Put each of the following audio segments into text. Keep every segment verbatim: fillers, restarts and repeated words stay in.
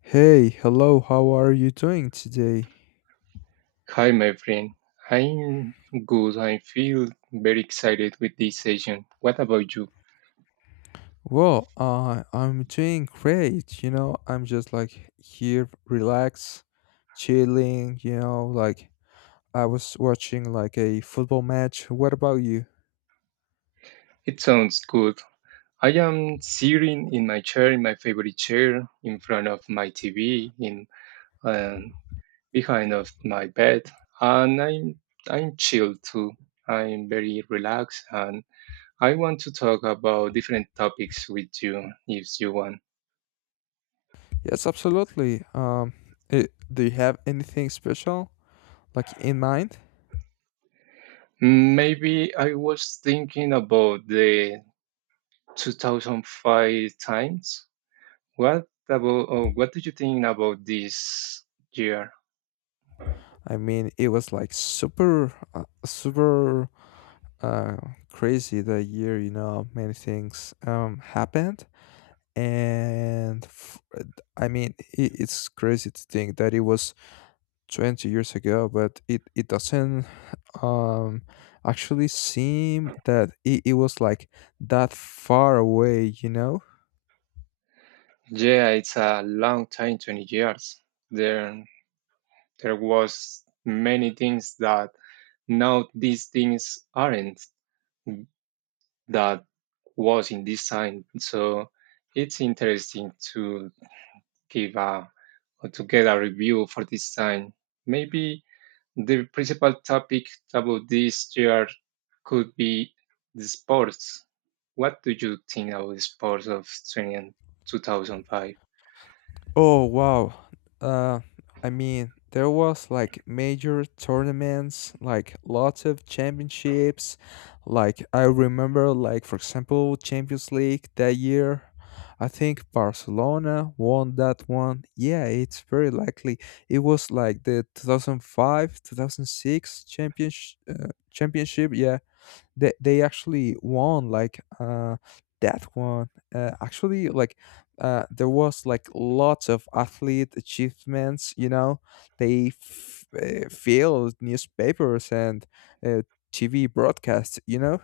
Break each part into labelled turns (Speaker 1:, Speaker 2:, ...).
Speaker 1: Hey, hello, how are you doing today?
Speaker 2: Hi, my friend. I'm good. I feel very excited with this session. What about you?
Speaker 1: Well, uh, I'm doing great. You know, I'm just like here, relax, chilling. You know, like I was watching like a football match. What about you?
Speaker 2: It sounds good. I am sitting in my chair, in my favorite chair, in front of my T V, in um, behind of my bed, and I'm I'm chilled too. I'm very relaxed, and I want to talk about different topics with you if you want.
Speaker 1: Yes, absolutely. Um, it, do you have anything special like in mind?
Speaker 2: Maybe I was thinking about the two thousand five times. What about, oh, what do you think about this year?
Speaker 1: I mean, it was like super, uh, super uh, crazy that year. You know, many things um happened. and f- I mean i- it's crazy to think that it was twenty years ago, but it it doesn't um actually seem that it, it was like that far away, you know?
Speaker 2: Yeah, it's a long time, twenty years. There there was many things that now these things aren't that was in this time. So it's interesting to give a or to get a review for this time. Maybe the principal topic about this year could be the sports. What do you think about the sports of twenty-two thousand five?
Speaker 1: Oh wow. Uh I mean there was like major tournaments, like lots of championships. Like I remember like for example Champions League that year. I think Barcelona won that one. Yeah, it's very likely. It was like the two thousand five, two thousand six champions uh, championship. Yeah, they they actually won like uh that one, uh, actually, like uh there was like lots of athlete achievements, you know. They f- uh, filled newspapers and uh, TV broadcasts, you know.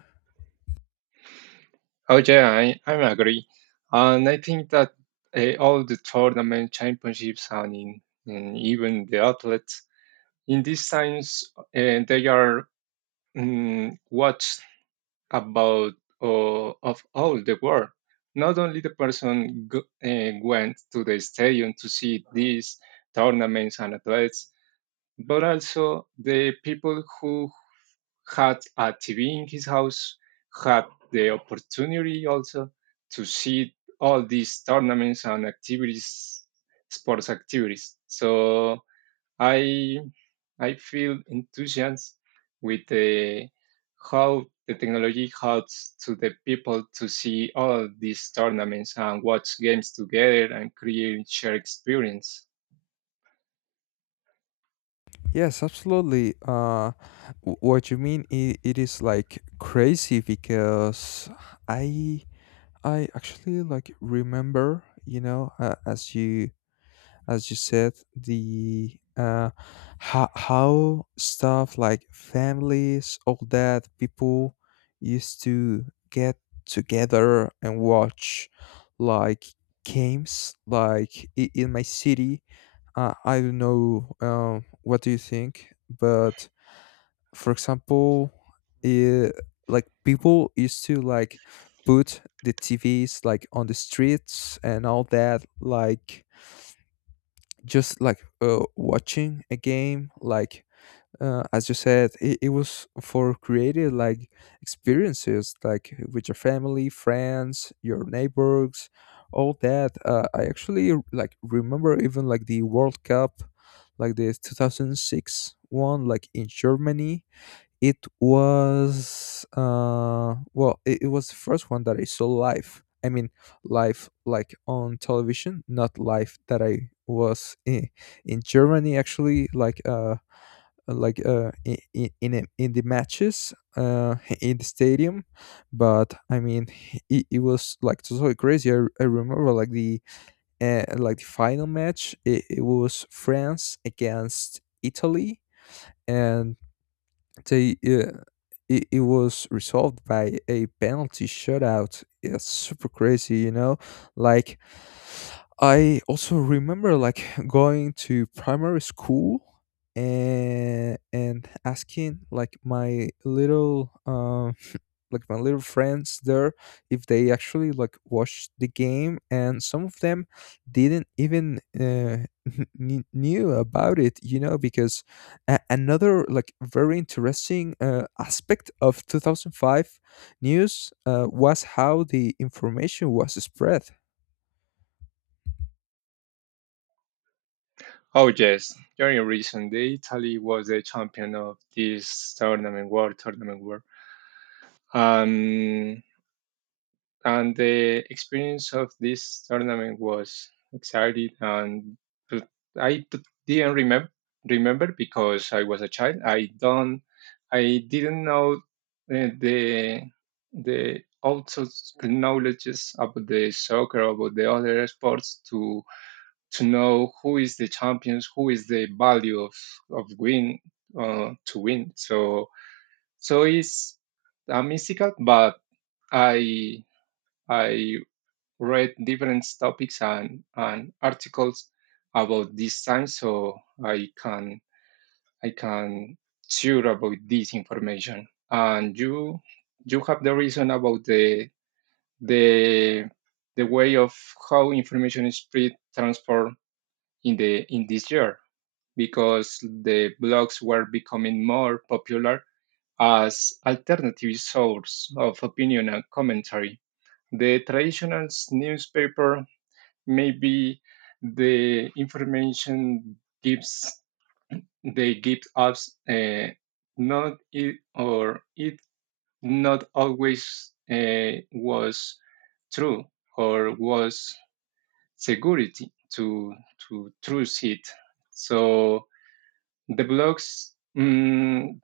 Speaker 2: And two thousand five? Oh, yeah, I, I agree. And I think that uh, all the tournament championships and, in, and even the athletes in these times, uh, they are mm, watched about uh, of all the world. Not only the person go, uh, went to the stadium to see these tournaments and athletes, but also the people who had a T V in his house had the opportunity also to see all these tournaments and activities, sports activities. So I I feel enthusiasm with the how the technology helps to the people to see all these tournaments and watch games together and create shared experience.
Speaker 1: Yes, absolutely. Uh w- what you mean, it, it is like crazy because i i actually like remember, you know, uh, as you, as you said, the uh how, how stuff like families all that people used to get together and watch like games, like i- in my city. uh, I don't know, um, what do you think? But for example, uh like people used to like put the TVs like on the streets and all that, like just like, uh, watching a game, like, uh, as you said, it, it was for creative like experiences, like with your family, friends, your neighbors, all that. uh, I actually like remember even like the World Cup, like the two thousand six one, like in Germany. It was uh well, it, it was the first one that I saw live. I mean, live like on television, not live that I was in, in Germany actually, like uh like uh in in in, a- in the matches uh in the stadium. But I mean, it, it was like totally crazy. I, I remember like the, uh, like the final match, it, it was France against Italy. And they uh, it, it was resolved by a penalty shootout. It's super crazy, you know. Like, I also remember like going to primary school and and asking like my little, um like my little friends there, if they actually like watched the game, and some of them didn't even, uh, kn- knew about it, you know, because a- another like very interesting uh, aspect of two thousand five news, uh, was how the information was spread.
Speaker 2: Oh yes, during recent day, Italy was the champion of this tournament, world tournament, world. Um, and the experience of this tournament was exciting, and but I d- didn't remember remember because I was a child, i don't I didn't know uh, the the also knowledges about the soccer, about the other sports, to to know who is the champions, who is the value of of win uh, to win. So so it's a mystical, but i I read different topics and, and articles about this time. So I can I can sure about this information. And you you have the reason about the the the way of how information is spread transformed in the in this year because the blogs were becoming more popular as alternative source of opinion and commentary. The traditional newspaper, maybe the information gives, they give us, uh, not it or it not always uh, was true or was security to to truth it. So the blogs, mm,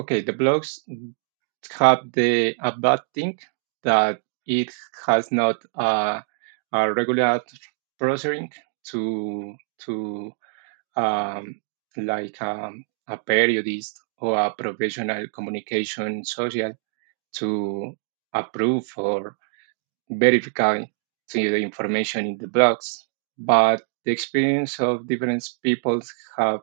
Speaker 2: okay, the blogs have the a bad thing that it has not a, a regular processing to to um, like um, a periodist or a professional communication social to approve or verify to the information in the blogs. But the experience of different people have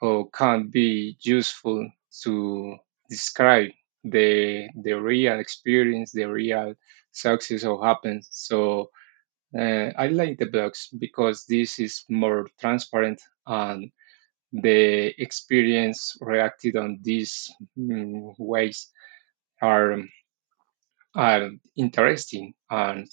Speaker 2: or can be useful to describe the the real experience, the real success or happens. So uh, I like the blogs because this is more transparent and the experience reacted on these mm, ways are, are interesting, and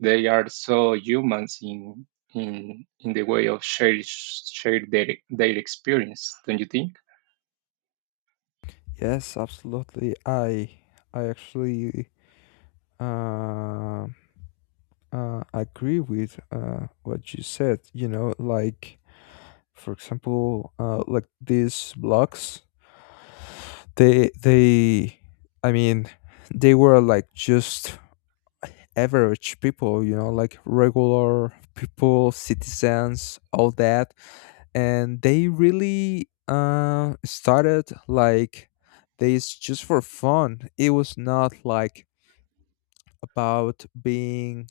Speaker 2: they are so humans in in in the way of share share their their experience, don't you think?
Speaker 1: Yes, absolutely. I I actually uh, uh, agree with, uh, what you said. You know, like for example, uh, like these blocks, they they, I mean, they were like just average people. You know, like regular people, citizens, all that, and they really uh started like this just for fun. It was not like about being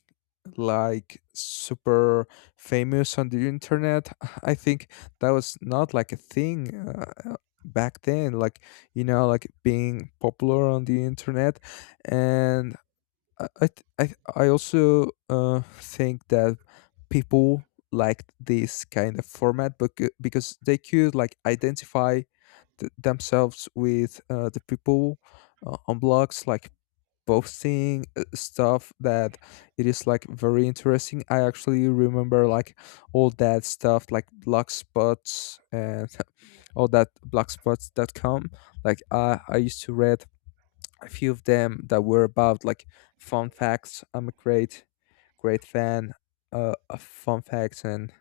Speaker 1: like super famous on the internet. I think that was not like a thing uh, back then, like, you know, like being popular on the internet. And i i, th- I th- I also uh, think that people liked this kind of format becau- because they could like identify th- themselves with, uh, the people uh, on blogs, like posting uh, stuff that it is like very interesting. I actually remember like all that stuff like blog spots and all that blogspots dot com. Like I I used to read a few of them that were about like fun facts. I'm a great, great fan uh, of fun facts and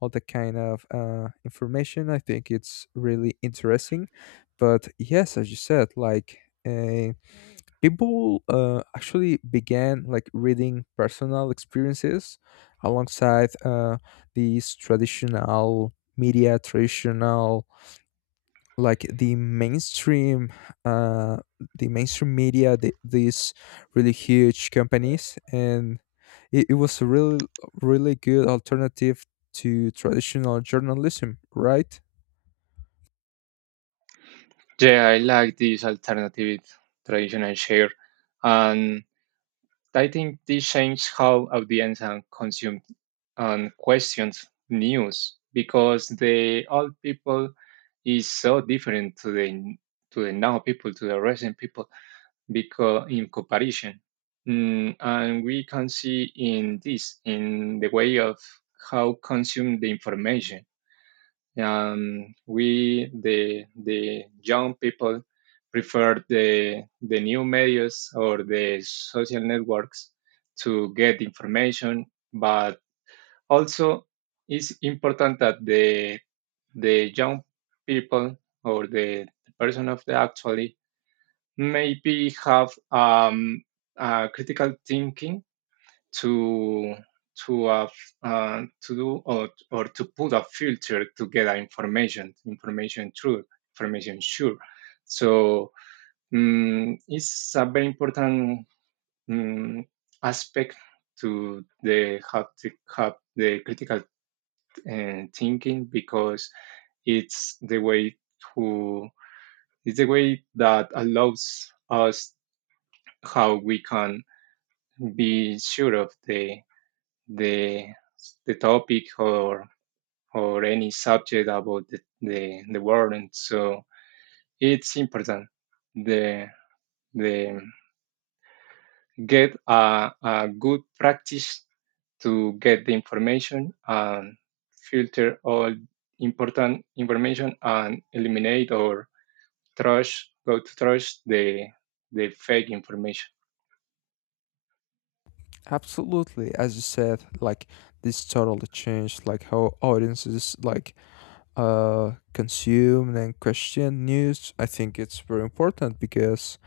Speaker 1: all that kind of uh, information. I think it's really interesting. But yes, as you said, like, uh, people uh, actually began like reading personal experiences alongside, uh, these traditional media, traditional, like the mainstream, uh, the mainstream media, the, these really huge companies. And it, it was a really, really good alternative to traditional journalism, right?
Speaker 2: Yeah, I like this alternative traditional share, and I think this changed how audience and consumed and questioned news because the old people is so different to the to the now people, to the recent people, because in comparison. Mm, and we can see in this in the way of how consume the information, um, we the the young people prefer the the new medias or the social networks to get information, but also it's important that the the young people or the person of the actually maybe have um, uh, critical thinking to to uh, f- uh, to do or, or to put a filter to get a information information true, information sure. So mm it's a very important mm aspect, to the how to have the critical uh, thinking because it's the way to it's the way that allows us how we can be sure of the the the topic or or any subject about the the, the warrant. So it's important the the get a, a good practice to get the information and filter all important information and eliminate or trash, go to trash the the fake information.
Speaker 1: Absolutely. As you said, like, this totally changed like how audiences, like, uh, consume and question news. I think it's very important because,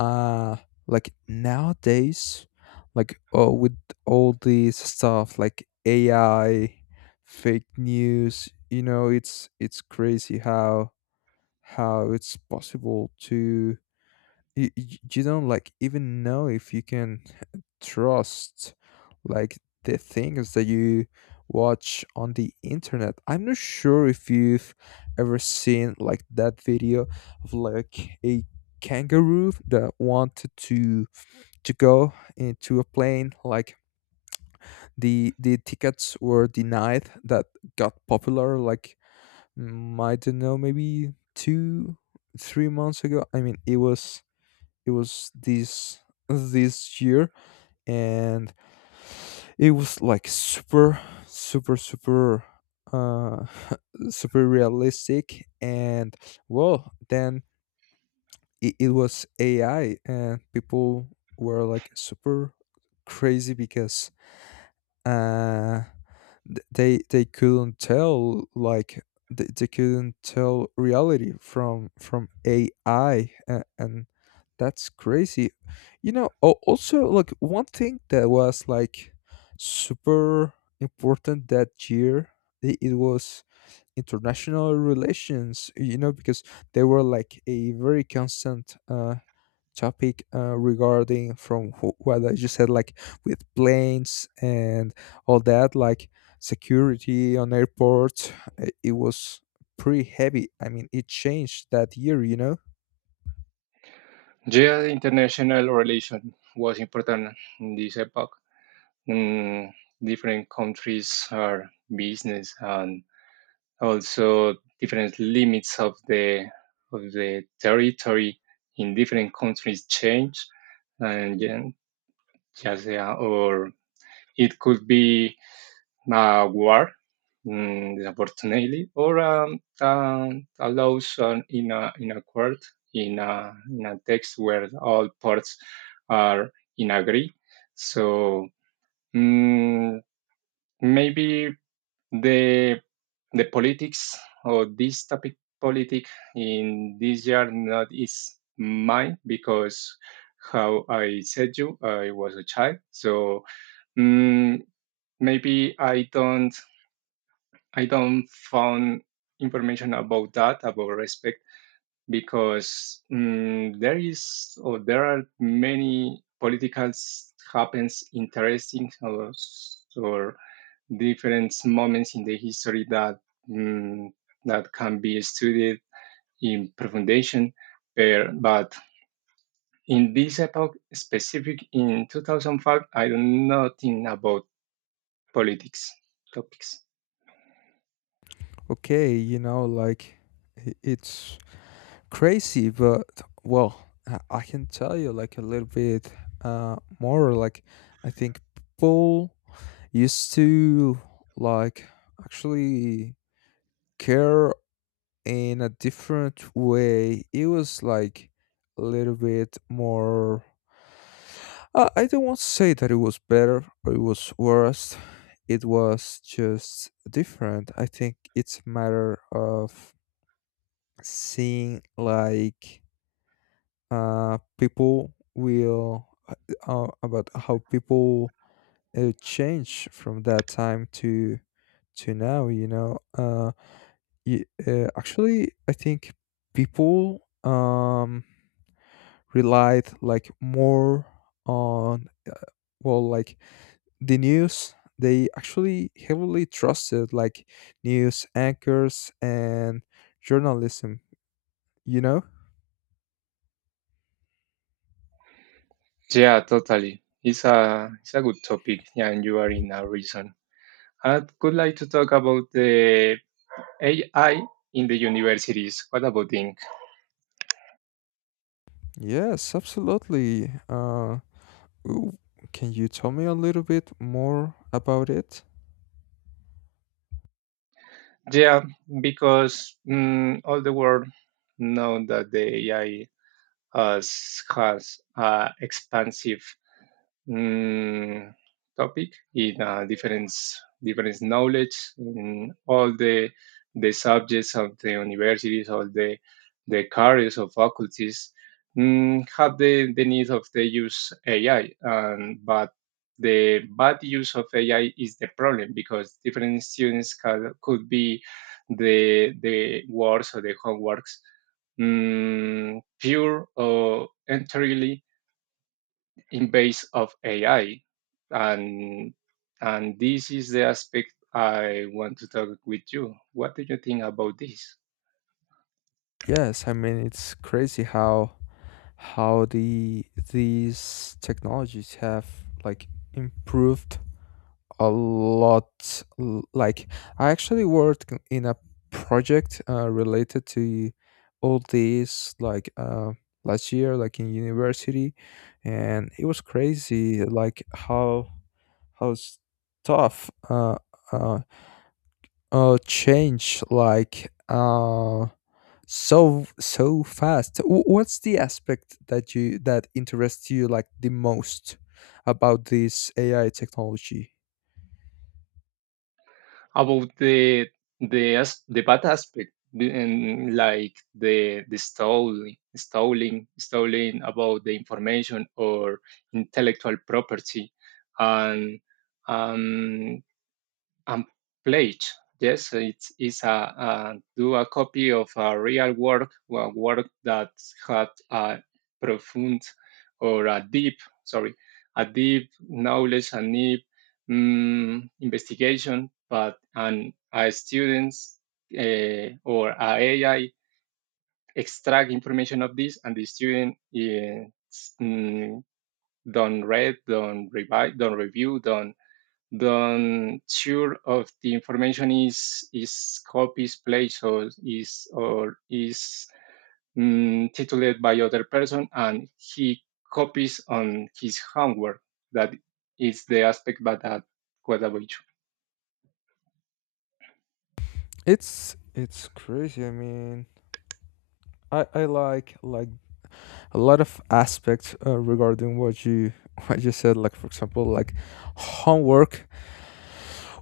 Speaker 1: uh, like nowadays, like, oh, with all these stuff like A I, fake news, you know, it's it's crazy how how it's possible to, you, you don't like even know if you can trust, like, the things that you watch on the internet. I'm not sure if you've ever seen like that video of like a kangaroo that wanted to to go into a plane, like the the tickets were denied, that got popular like, mm, I don't know, maybe two three months ago. I mean, it was, it was this, this year. And it was like super, super, super, uh super realistic. And well, then it, it was AI, and people were like super crazy because, uh th- they they couldn't tell like, they, they couldn't tell reality from from A I. And, and that's crazy. You know, al- also, like one thing that was like super important that year, i- it was international relations, you know, because they were like a very constant uh topic, uh, regarding from wh- what I just said, like with planes and all that, like security on airports. i- It was pretty heavy. I mean, it changed that year, you know?
Speaker 2: Yeah, international relation was important in this epoch. Mm, Different countries are business, and also different limits of the of the territory in different countries change and then- yes, yeah, or it could be a war, mm, unfortunately, or um, um, a laws on- in a in a court, in a in a text where all parts are in agree. So mm, maybe the the politics or this topic, politic, in this year not is mine because how I said you, I was a child. So mm, maybe I don't I don't found information about that, about respect, because mm, there is or there are many political s- happens interesting or, s- or different moments in the history that mm, that can be studied in profundation. Per- but in this epoch specific in two thousand five I don't know nothing about politics topics.
Speaker 1: Okay, you know, like, i- it's crazy, but, well, I I can tell you like a little bit, uh, more. Like, I think people used to like actually care in a different way. It was like a little bit more. I I don't want to say that it was better or it was worse. It was just different. I think it's a matter of seeing, like, uh, people will uh, uh, about how people uh, change from that time to to now. You know, uh, y- uh, actually, I think people, um relied like more on, uh, well, like the news. They actually heavily trusted like news anchors and journalism, you know.
Speaker 2: Yeah, totally, it's a it's a good topic, yeah, and you are in a reason. I would like to talk about the A I in the universities. What about Inc?
Speaker 1: Yes, absolutely. uh ooh, can you tell me a little bit more about it?
Speaker 2: Yeah, because mm, all the world know that the A I has, has uh, expansive mm, topic in uh, different different knowledge in all the the subjects of the universities, all the the careers of faculties mm, have the, the need of the use A I, um, but the bad use of A I is the problem because different students can, could be the the works or the homeworks mm, pure or entirely in base of A I, and and this is the aspect I want to talk with you. What do you think about this?
Speaker 1: Yes, I mean, it's crazy how how the, these technologies have like improved a lot. l- Like I actually worked c- in a project, uh, related to all this, like, uh, last year, like in university, and it was crazy, like how how s- tough, uh, uh, uh change like uh so so fast. Wh- What's the aspect that you, that interests you like the most about this A I technology?
Speaker 2: About the the as- the bad aspect the- and like the the stealing stealing stealing about the information or intellectual property, and um and plate, yes, it's, it's a, uh do a copy of a real work, a work that had a profound or a deep, sorry, a deep knowledge and deep mm investigation, but, and a students uh, or a AI extract information of this, and the student is, mm, don't read, don't revise, don't review, don't the um, sure of the information is is copies placed or is or is mm, titulated by other person, and he copies on his homework. That is the aspect, but that Guadalupe.
Speaker 1: It's it's crazy. I mean, I, I like like a lot of aspects, uh, regarding what you what you said. Like for example, like homework.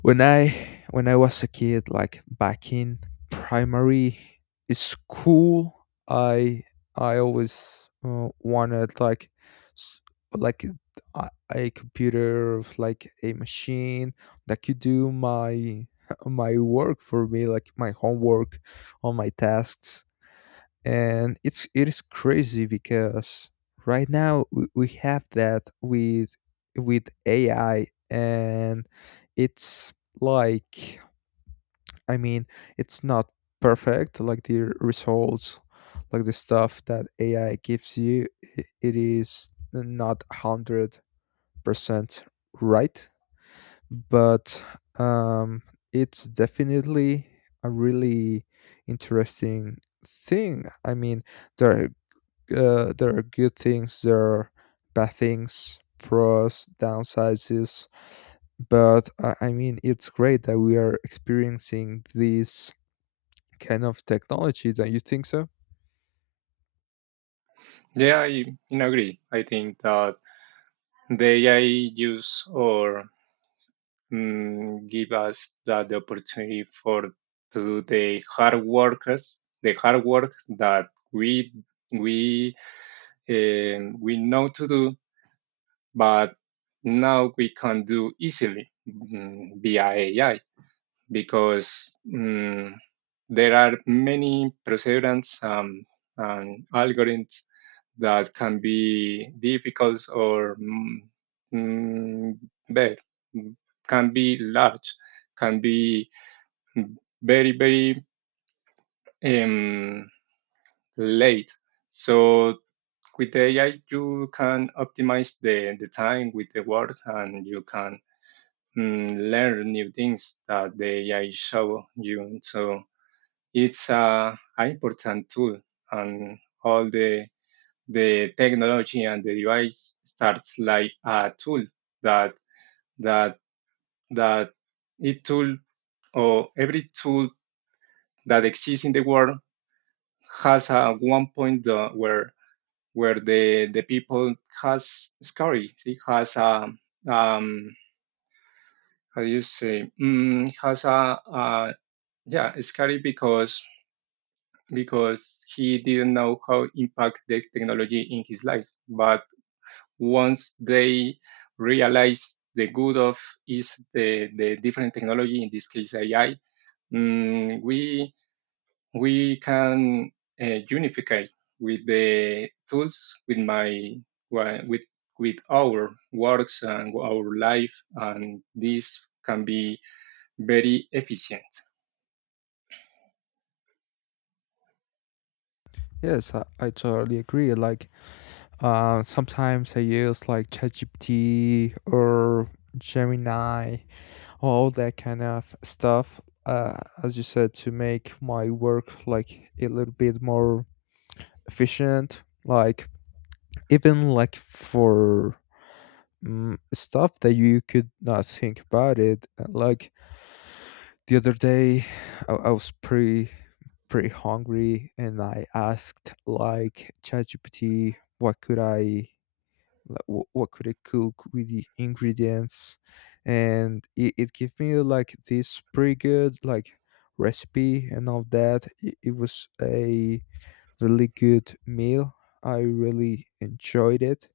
Speaker 1: when i when I was a kid like back in primary school, I I always uh, wanted like, s- like a, a computer of like a machine that could do my my work for me, like my homework, all my tasks. And it's, it is crazy because right now we, we have that with with A I. And it's like, I mean, it's not perfect, like the results, like the stuff that A I gives you, i- it is not one hundred percent right. But, um it's definitely a really interesting thing. I mean, there, uh, there are good things, there are bad things, pros, downsides. But, I, I mean, it's great that we are experiencing this kind of technology. Don't you think so?
Speaker 2: Yeah, I, I agree. I think that the ai use or mm, give us that the opportunity for to the hard workers, the hard work that we we um, we know to do, but now we can do easily, mm, via A I because mm, there are many procedures, um, and algorithms that can be difficult or mm, mm, bad, can be large, can be very, very um, late. So with the A I, you can optimize the, the time with the work, and you can mm, learn new things that the A I show you. So it's a, a important tool, and all the, the technology and the device starts like a tool that, that, that it tool or every tool that exists in the world has a one point uh, where where the the people has scary see, has a um how do you say mm, has a uh, yeah, scary because because he didn't know how impact the technology in his life, but once they realize the good of is the, the different technology, in this case ai, mm, we we can uh, unify with the tools with my with with our works and our life, and this can be very efficient.
Speaker 1: Yes, I, I totally agree. Like, Uh, sometimes I use like ChatGPT or Gemini, all that kind of stuff. Uh, as you said, to make my work like a little bit more efficient. Like, even like for, mm, stuff that you could not think about it. uh, Like, the other day, I, I was pretty, pretty hungry, and I asked like ChatGPT, what could I, like, what, what could I cook with the ingredients, and it, it gave me like this pretty good like recipe and all that. It, it was a really good meal. I really enjoyed it.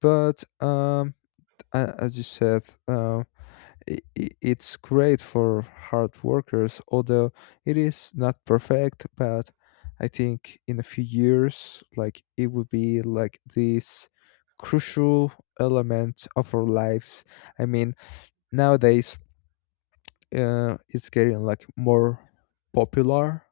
Speaker 1: But, um, a- as you said, um, i- i- it's great for hard workers, although it is not perfect. But I think in a few years, like it would be like this crucial element of our lives. I mean, nowadays, uh, it's getting like more popular,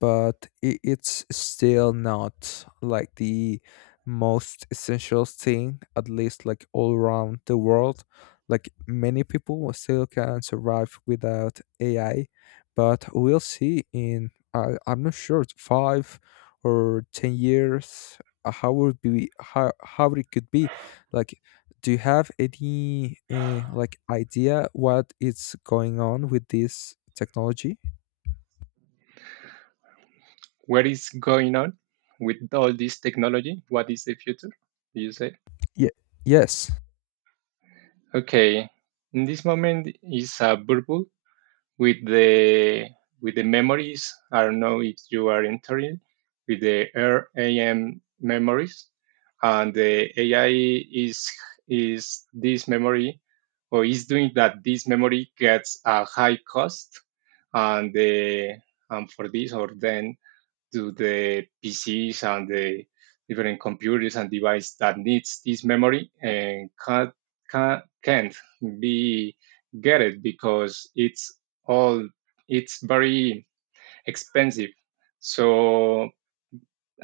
Speaker 1: but I it's still not like the most essential thing, at least like all around the world. Like many people still can survive without A I, but we'll see in, I I'm not sure, five or ten years, uh, how would be, how how it could be. Like, do you have any, uh, like idea what is going on with this technology?
Speaker 2: What is going on with all this technology? What is the future, do you say?
Speaker 1: Yeah. Yes.
Speaker 2: Okay, in this moment is a bubble with the with the memories. I don't know if you are entering with the RAM memories, and the A I is is this memory or is doing that. This memory gets a high cost, and the and for this or then to the P Cs and the different computers and devices that needs this memory and can't, can't, can't be get it because it's all it's very expensive. So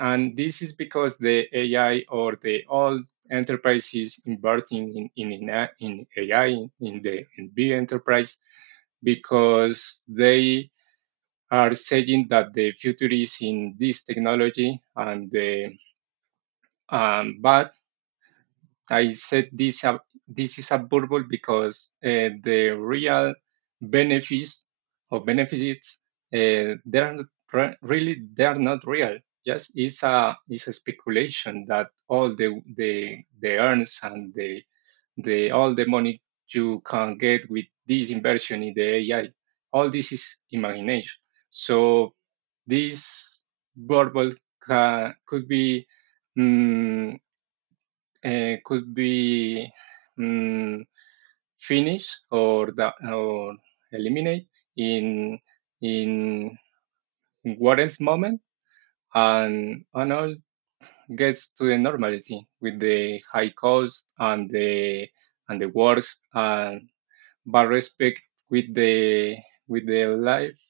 Speaker 2: and this is because the ai or the all enterprises inverting in in, in A I, in A I, in the in big enterprise because they are saying that the future is in this technology and the um, but I said this, uh, this is a bubble because uh, the real benefits or benefits, uh, they are not re- really, they are not real. Just it's a it's a speculation that all the the the earns and the the all the money you can get with this inversion in the A I, all this is imagination. So this verbal ca- could be mm, eh, could be mm, finish or da- or eliminate in in Warren's moment, and and all gets to the normality with the high cost and the and the works and, but respect with the with the life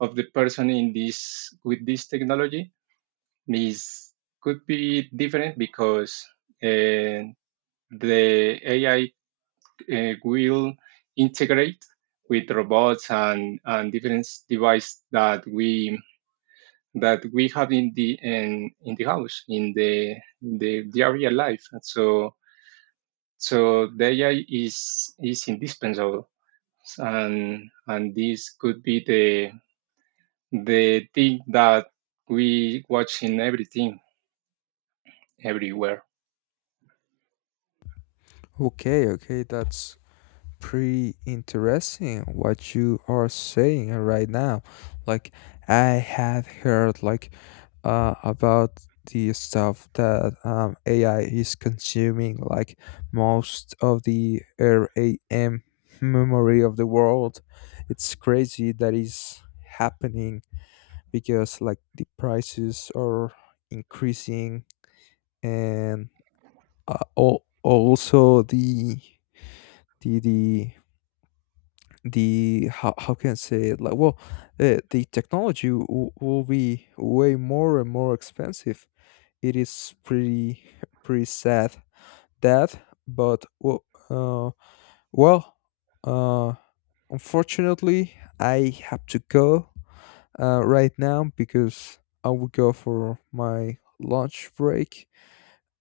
Speaker 2: of the person in this with this technology. This could be different because uh, the A I uh, will integrate with robots and, and different devices that we that we have in the in, in the house in the in the, the life. And so so the A I is is indispensable, and and this could be the the thing that we watch in everything everywhere.
Speaker 1: Okay, okay, that's pretty interesting what you are saying right now. Like, I have heard like, uh about the stuff that, um A I is consuming like most of the RAM memory of the world. It's crazy that is happening because like the prices are increasing, and uh, al- also the the the the how, how can I say it, like, well, uh, the technology w- will be way more and more expensive. It is pretty pretty sad that. But well, uh, well uh, unfortunately, I have to go uh, right now because I will go for my lunch break,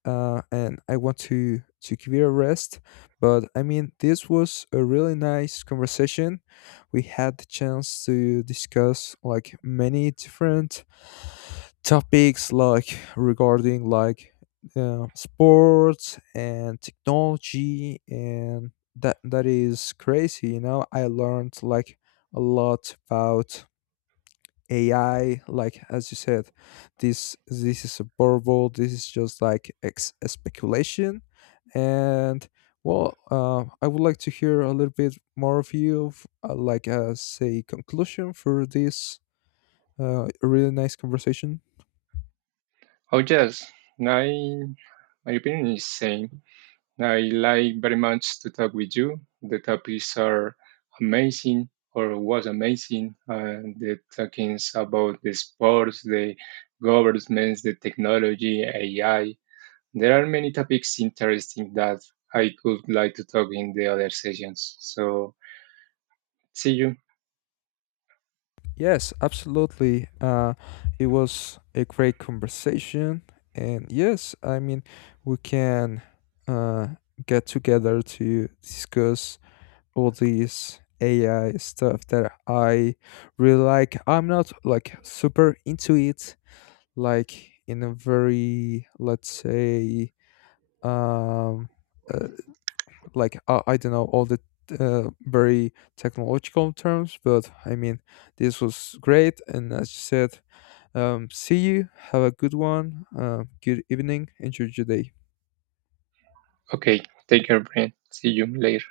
Speaker 1: uh, and I want to to give it a rest. But I mean, this was a really nice conversation. We had the chance to discuss like many different topics, like regarding like, uh, sports and technology, and that, that is crazy. You know, I learned like a lot about A I, like, as you said, this this is a verbal. This is just like ex- speculation, and, well, uh, I would like to hear a little bit more of you, f- uh, like, as a conclusion for this, uh, really nice conversation.
Speaker 2: Oh yes, my my opinion is same. I like very much to talk with you. The topics are amazing or was amazing. And the talkings about the sports, the governments, the technology, A I. There are many topics interesting that I could like to talk in the other sessions. So see you.
Speaker 1: Yes, absolutely. Uh, it was a great conversation. And yes, I mean, we can, uh, get together to discuss all these A I stuff that I really like. I'm not like super into it, like in a very, let's say, um, uh, like uh, I don't know all the, uh, very technological terms, but I mean, this was great. And as you said, um, see you. Have a good one. Uh, good evening. Enjoy your day.
Speaker 2: Okay, take care, friend. See you later.